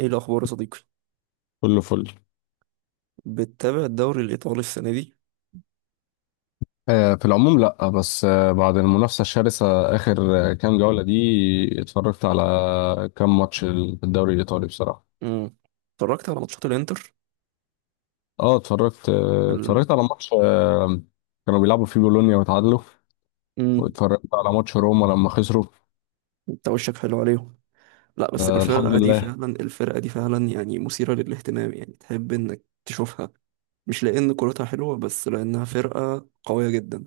ايه الاخبار يا صديقي؟ كله فل. بتتابع الدوري الايطالي السنه دي؟ في العموم لا، بس بعد المنافسة الشرسة آخر كام جولة دي اتفرجت على كام ماتش في الدوري الإيطالي بصراحة. امم. اتفرجت على ماتشات الانتر. اه، ال... اتفرجت على ماتش كانوا بيلعبوا فيه بولونيا وتعادلوا. امم. واتفرجت على ماتش روما لما خسروا. انت وشك حلو عليهم. لا، بس الحمد لله. الفرقه دي فعلا، يعني مثيره للاهتمام، يعني تحب انك تشوفها. مش لان كرتها حلوه، بس لانها فرقه قويه جدا.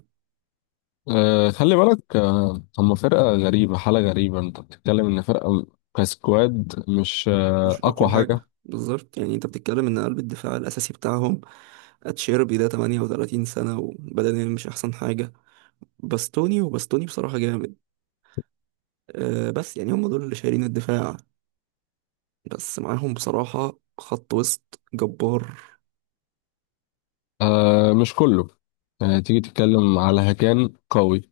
خلي بالك، هم فرقة غريبة، حالة غريبة. انت بتتكلم ان فرقة كسكواد مش مش أقوى أقوى حاجة. حاجة بالظبط، يعني أنت بتتكلم إن قلب الدفاع الأساسي بتاعهم أتشيربي ده 38 سنة وبدنيا مش أحسن حاجة. باستوني، وباستوني بصراحة جامد. أه، بس يعني هم دول اللي شايلين الدفاع، بس معاهم بصراحة خط وسط جبار. مش كله. تيجي تتكلم على هكان قوي.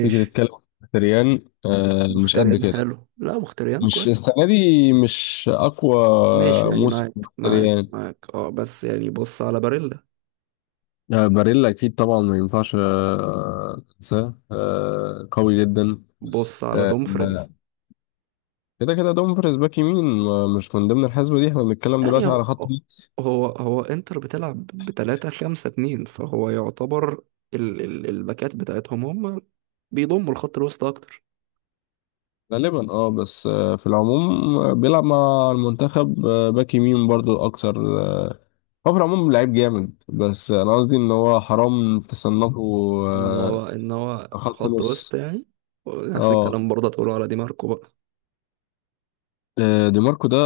تيجي نتكلم عن مختريان، مش قد مختريان كده. حلو، لا مختريان مش كويس. السنة دي، مش أقوى ماشي، يعني موسم معاك معاك مختريان. معاك، اه، بس يعني بص على باريلا. باريلا أكيد طبعا، ما ينفعش أنساه، قوي جدا. بص على آه، آه، دومفريز. كده كده دومفريز باك يمين، مش من ضمن الحسبة دي. احنا بنتكلم يعني دلوقتي هو، على خط الوسط هو انتر بتلعب بتلاتة خمسة اتنين، فهو يعتبر ال ال الباكات بتاعتهم هم بيضموا الخط الوسط اكتر. غالبا. اه، بس في العموم، بيلعب مع المنتخب باك يمين برضو أكتر. هو في العموم لعيب جامد، بس أنا قصدي إن هو حرام تصنفه. ان آه هو ان هو خط خط وسط، نص. يعني. ونفس اه. الكلام برضه تقوله على دي ماركو بقى. دي ماركو ده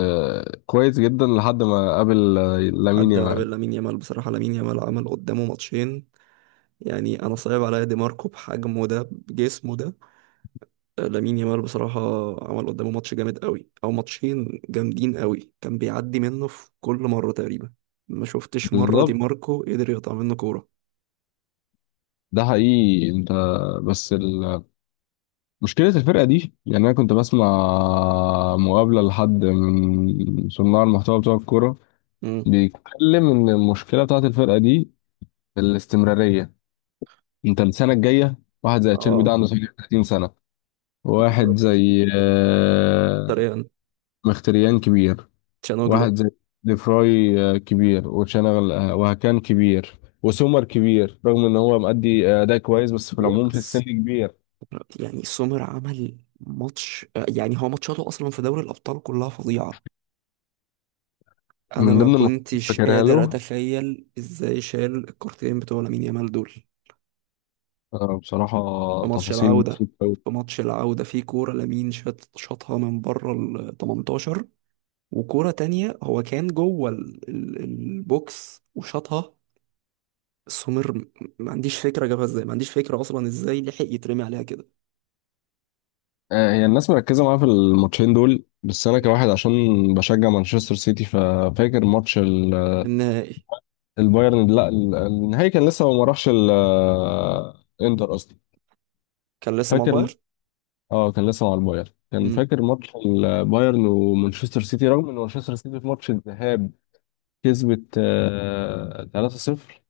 كويس جدا لحد ما قابل لامين حد ما يامال. بين لامين يامال، بصراحة لامين يامال عمل قدامه ماتشين، يعني انا صعب عليا دي ماركو بحجمه ده بجسمه ده. لامين يامال بصراحة عمل قدامه ماتش جامد قوي أو ماتشين جامدين قوي، كان بيعدي منه في كل مرة تقريبا. ما شفتش مرة دي بالظبط، ماركو قدر يقطع منه كورة. ده حقيقي انت. بس ال... مشكلة الفرقة دي، يعني انا كنت بسمع مقابلة لحد من صناع المحتوى بتوع الكورة، امم. بيتكلم ان المشكلة بتاعت الفرقة دي الاستمرارية. انت السنة الجاية، واحد زي تشيربي ده اه عنده 30 سنة، واحد بالظبط. زي طريقا. مختريان كبير، تشانوجلو. واحد زي ديفراي كبير، وشنغل وهكان كبير، وسومر كبير رغم ان هو مأدي اداء كويس، بس في العموم لا في السن س- كبير. يعني سومر عمل ماتش، يعني هو ماتشاته أصلا في دوري الأبطال كلها فظيعة. أنا من ما ضمن الماتشات اللي كنتش فاكرها قادر له أتخيل إزاي شال الكارتين بتوع لامين يامال دول بصراحة، في ماتش تفاصيل العودة. بسيطة أوي. في كورة لامين شاطها من بره ال 18. وكورة تانية هو كان جوه البوكس وشاطها. سمير م- ما عنديش فكرة جابها ازاي، ما عنديش فكرة أصلا ازاي لحق يترمي عليها كده. هي الناس مركزة معاه في الماتشين دول، بس أنا كواحد عشان بشجع مانشستر سيتي ففاكر النهائي البايرن. لا، النهائي كان لسه ما راحش الإنتر أصلا. كان لسه مع فاكر، البايرن. اه، كان لسه مع البايرن. كان مم. فاكر ماتش البايرن ومانشستر سيتي، رغم ان مانشستر سيتي في ماتش الذهاب كسبت 3-0.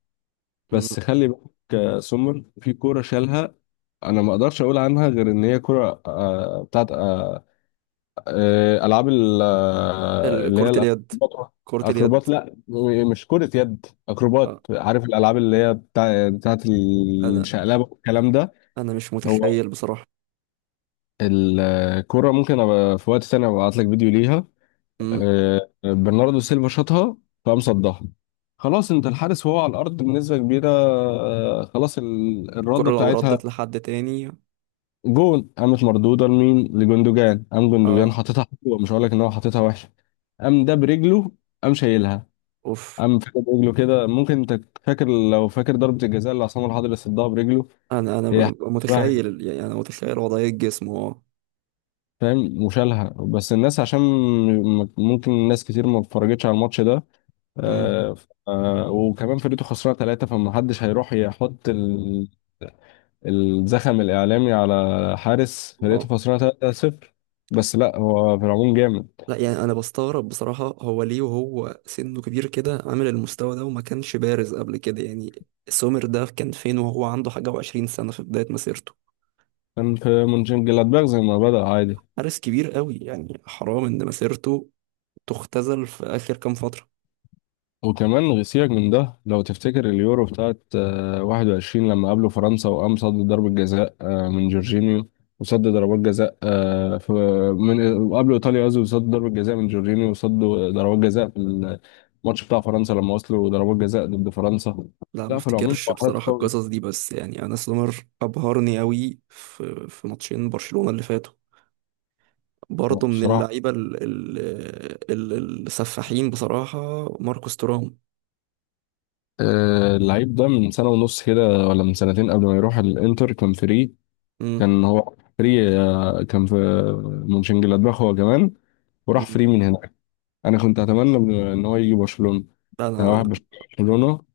مم. بس خلي بالك، سومر في كورة شالها. انا ما اقدرش اقول عنها غير ان هي كورة بتاعت العاب اللي هي كرة اليد. الاكروبات. كرة اليد. اكروبات، لا، مش كرة يد، اكروبات. آه. عارف الالعاب اللي هي بتاعت أنا الشقلبة والكلام ده. أنا مش هو متخيل بصراحة. الكرة، ممكن أبقى في وقت تاني أبعت لك فيديو ليها. مم. برناردو سيلفا شاطها، فقام صدها. خلاص، انت الحارس وهو على الارض بنسبه كبيره، خلاص الرده الكرة لو بتاعتها ردت لحد تاني. جون قامت مردوده لمين؟ لجوندوجان. قام جوندوجان اه. حاططها حلوه، مش هقول لك ان هو حاططها وحشه. قام ده برجله، قام شايلها، اوف. قام، فاكر برجله كده؟ ممكن انت فاكر، لو فاكر ضربه الجزاء اللي عصام الحضري صدها برجله. هي شبه- متخيل، يعني انا متخيل وضعية جسمه. اه. فاهم، وشالها. بس الناس عشان ممكن ناس كتير ما اتفرجتش على الماتش ده، امم. وكمان فرقته خسرانه ثلاثه، فمحدش هيروح يحط الزخم الاعلامي على حارس واو. فرقته خسرانه 3-0. بس لا، هو في العموم جامد. لا، يعني انا بستغرب بصراحة، هو ليه وهو سنه كبير كده عامل المستوى ده وما كانش بارز قبل كده؟ يعني سومر ده كان فين وهو عنده حاجة وعشرين سنة في بداية مسيرته؟ كان في مونشن جلادباخ زي ما بدأ عادي. حارس كبير قوي، يعني حرام ان مسيرته تختزل في اخر كام فترة. وكمان سيبك من ده، لو تفتكر اليورو بتاعت 21 لما قابلوا فرنسا، وقام صد ضربة جزاء من جورجينيو، وصد ضربات جزاء آه، في من وقابلوا ايطاليا قصدي، وصد ضربة جزاء من جورجينيو، وصد ضربات جزاء في الماتش بتاع فرنسا لما وصلوا ضربات جزاء ضد فرنسا. لا ما لا، في العموم افتكرش حركات بصراحة قوي. القصص دي، بس يعني انا سومر ابهرني قوي في ماتشين برشلونة اللي فاتوا. برضه من بصراحة، اللعيبة السفاحين بصراحة. ماركوس تورام. اللعيب ده من سنة ونص كده، ولا من سنتين قبل ما يروح الانتر كان فري. امم. كان هو فري، كان في مونشنجلادباخ هو كمان، وراح أمم. فري من هنا. انا كنت اتمنى ان هو يجي برشلونه. انا انا واحد برشلونه،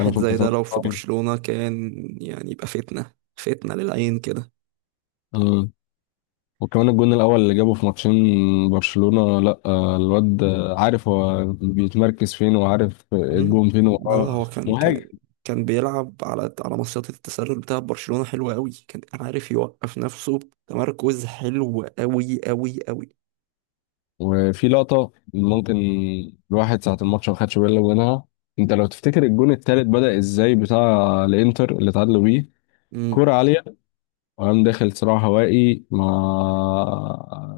انا كنت زي ده اتمنى إن لو في هو يجي. برشلونة كان، يعني يبقى فتنة فتنة للعين كده. آه. وكمان الجون الاول اللي جابه في ماتشين برشلونه، لا، الواد عارف هو بيتمركز فين وعارف مم. الجون فين، لا لا، وهو هو كان مهاجم. كان بيلعب على مصيدة التسلل بتاع برشلونة حلوة قوي، كان عارف يوقف نفسه. تمركز حلو قوي قوي قوي. وفي لقطه، ممكن الواحد ساعه الماتش ما خدش باله منها، انت لو تفتكر الجون التالت بدأ ازاي، بتاع الانتر اللي اتعادلوا بيه. مم. كرة عالية، وقام داخل صراع هوائي مع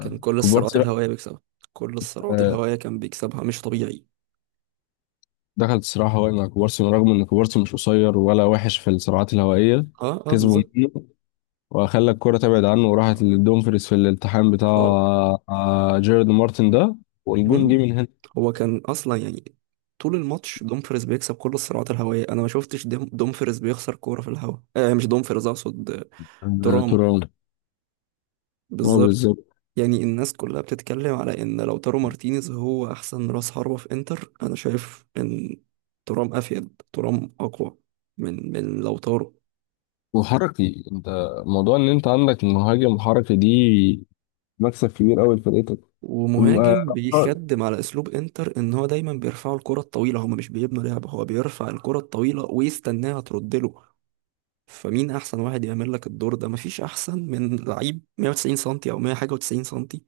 كان كل الصراعات كوبارسي. الهوائية بيكسبها. كل الصراعات آه، الهوائية كان بيكسبها، مش طبيعي. دخلت صراع هوائي مع كوبارسي، رغم ان كوبارسي مش قصير ولا وحش في الصراعات الهوائيه. اه اه كسبوا بالظبط. منه، وخلى الكره تبعد عنه، وراحت لدومفريز في الالتحام بتاع اه. جيرارد مارتن ده، والجون جه مم. من هنا. هو كان اصلا، يعني طول الماتش دومفريز بيكسب كل الصراعات الهوائيه، انا ما شفتش دومفريز بيخسر كوره في الهواء، آه مش دومفريز اقصد، ترام. ترام، هو بالظبط. بالظبط. يعني الناس كلها بتتكلم على ان لو تارو مارتينيز هو احسن راس حربة في انتر، انا شايف ان ترام افيد، ترام اقوى من لو تارو. وحركي، انت موضوع ان انت عندك مهاجم حركي دي، مكسب كبير قوي لفرقتك. ومهاجم القوة بيخدم على اسلوب انتر، ان هو دايما بيرفعوا الكره الطويله، هما مش بيبنوا لعب، هو بيرفع الكره الطويله ويستناها ترد له. فمين احسن واحد يعمل لك الدور ده؟ مفيش احسن من لعيب 190 سنتي او 100 حاجه و90 سنتي،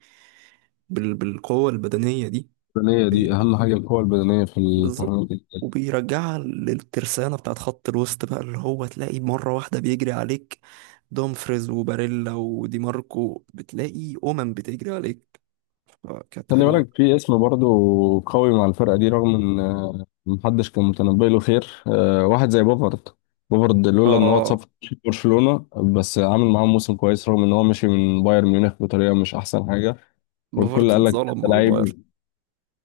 بالقوه البدنيه دي. البدنيه دي اهم حاجه، القوه البدنيه في بالظبط. التحامات. وبيرجعها للترسانه بتاعت خط الوسط بقى، اللي هو تلاقي مره واحده بيجري عليك دومفريز وباريلا ودي ماركو، بتلاقي بتجري عليك. آه، كانت خلي هجمه. بالك في اسم برضه قوي مع الفرقة دي، رغم ان محدش كان متنبي له خير، واحد زي بوفارد. بوفارد لولا ان هو اتصاب اه، في برشلونة، بس عامل معاهم موسم كويس، رغم ان هو مشي من بايرن ميونخ بطريقة مش احسن حاجة. بفرض والكل قال لك اتظلم ده مع البايرن. لعيب،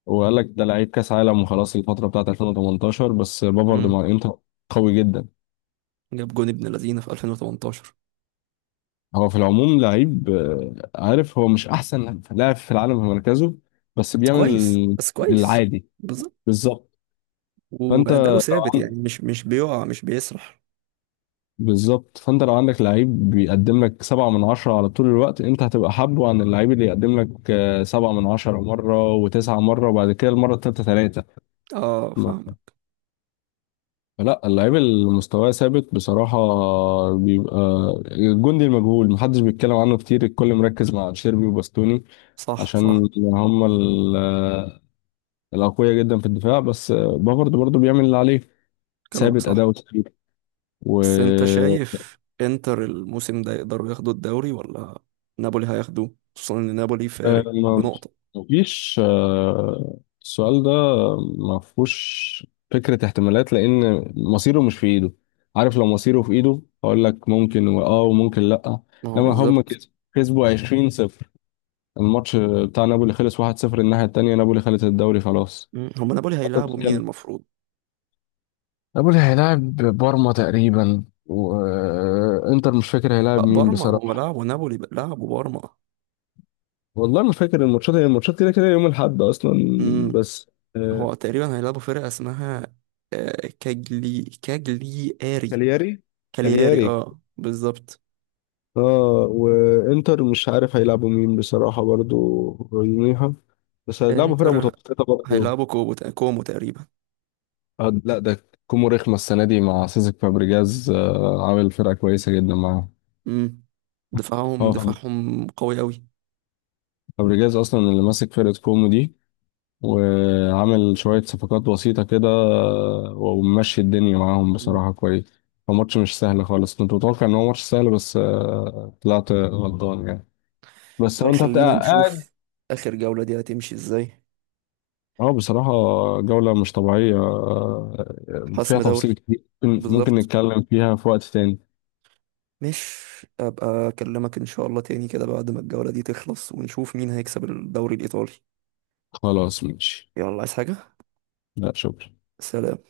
وقال لك ده لعيب كاس عالم، وخلاص الفترة بتاعت 2018، بس بوفارد مم. مع الانتر قوي جدا. جاب جون ابن لذينه في 2018. هو في العموم لعيب، عارف هو مش احسن لاعب في العالم في مركزه، بس بس كويس، بيعمل بس كويس، العادي. بالظبط. بالظبط. فانت وأداؤه ثابت، يعني مش بيقع مش بيسرح. فانت لو عندك لعيب بيقدم لك سبعة من عشرة على طول الوقت، انت هتبقى حابه عن اللعيب اللي يقدم لك سبعة من عشرة مرة، وتسعة مرة، وبعد كده المرة التالتة تلاتة. اه، ما- فاهمك. لا، اللعيب اللي مستواه ثابت بصراحة بيبقى الجندي المجهول، محدش بيتكلم عنه كتير، الكل مركز مع شيربي وباستوني، صح عشان صح. هم الأقوياء جدا في الدفاع، بس بافارد برضه بيعمل اللي عليه، كلامك ثابت صح. أداؤه كتير. بس انت شايف انتر الموسم ده يقدروا ياخدوا الدوري، ولا نابولي هياخدوه، خصوصا ان نابولي فارق ما بنقطة؟ فيش، السؤال ده ما فيهوش فكرة احتمالات، لأن مصيره مش في إيده. عارف، لو مصيره في إيده أقول لك ممكن، وممكن لأ. ما هو إنما هم بالظبط. كسبوا، 20 صفر، الماتش بتاع نابولي خلص 1-0. الناحية التانية، نابولي خلص الدوري خلاص. مم. هما نابولي حتى هيلعبوا مين بتتكلم، المفروض؟ نابولي هيلاعب بارما تقريبا، وإنتر مش فاكر هيلاعب لا مين بارما، هما بصراحة. لعبوا نابولي، لعبوا بارما. والله ما فاكر الماتشات، هي الماتشات كده كده يوم الأحد أصلا. امم. بس آه، هو تقريبا هيلعبوا فرقة اسمها، كاجلي اري. كالياري، كالياري، كالياري، اه بالظبط. اه وانتر مش عارف هيلعبوا مين بصراحة برضو يوميها، بس هيلعبوا فرقة انتر متوسطة برضو. هيلعبوا كوبو كومو تقريبا. لا، ده كومو رخمة السنة دي مع سيسك فابريجاز، عامل فرقة كويسة جدا معاه. مم. دفاعهم هو دفاعهم قوي أوي. فابريجاز أصلا اللي ماسك فرقة كومو دي، وعامل شوية صفقات بسيطة كده، وممشي الدنيا معاهم مم. بصراحة كويس. هو ماتش مش سهل خالص، كنت متوقع إن هو ماتش سهل، بس طلعت غلطان يعني. بس هو أنت وخلينا بتبقى، نشوف آخر جولة دي هتمشي ازاي. اه، بصراحة جولة مش طبيعية، حسم فيها دوري، تفاصيل كتير، ممكن بالظبط. نتكلم فيها في وقت تاني. مش أبقى أكلمك إن شاء الله تاني كده بعد ما الجولة دي تخلص، ونشوف مين هيكسب الدوري الإيطالي. خلاص، ماشي. يلا، عايز حاجة؟ لا، شكرا. سلام.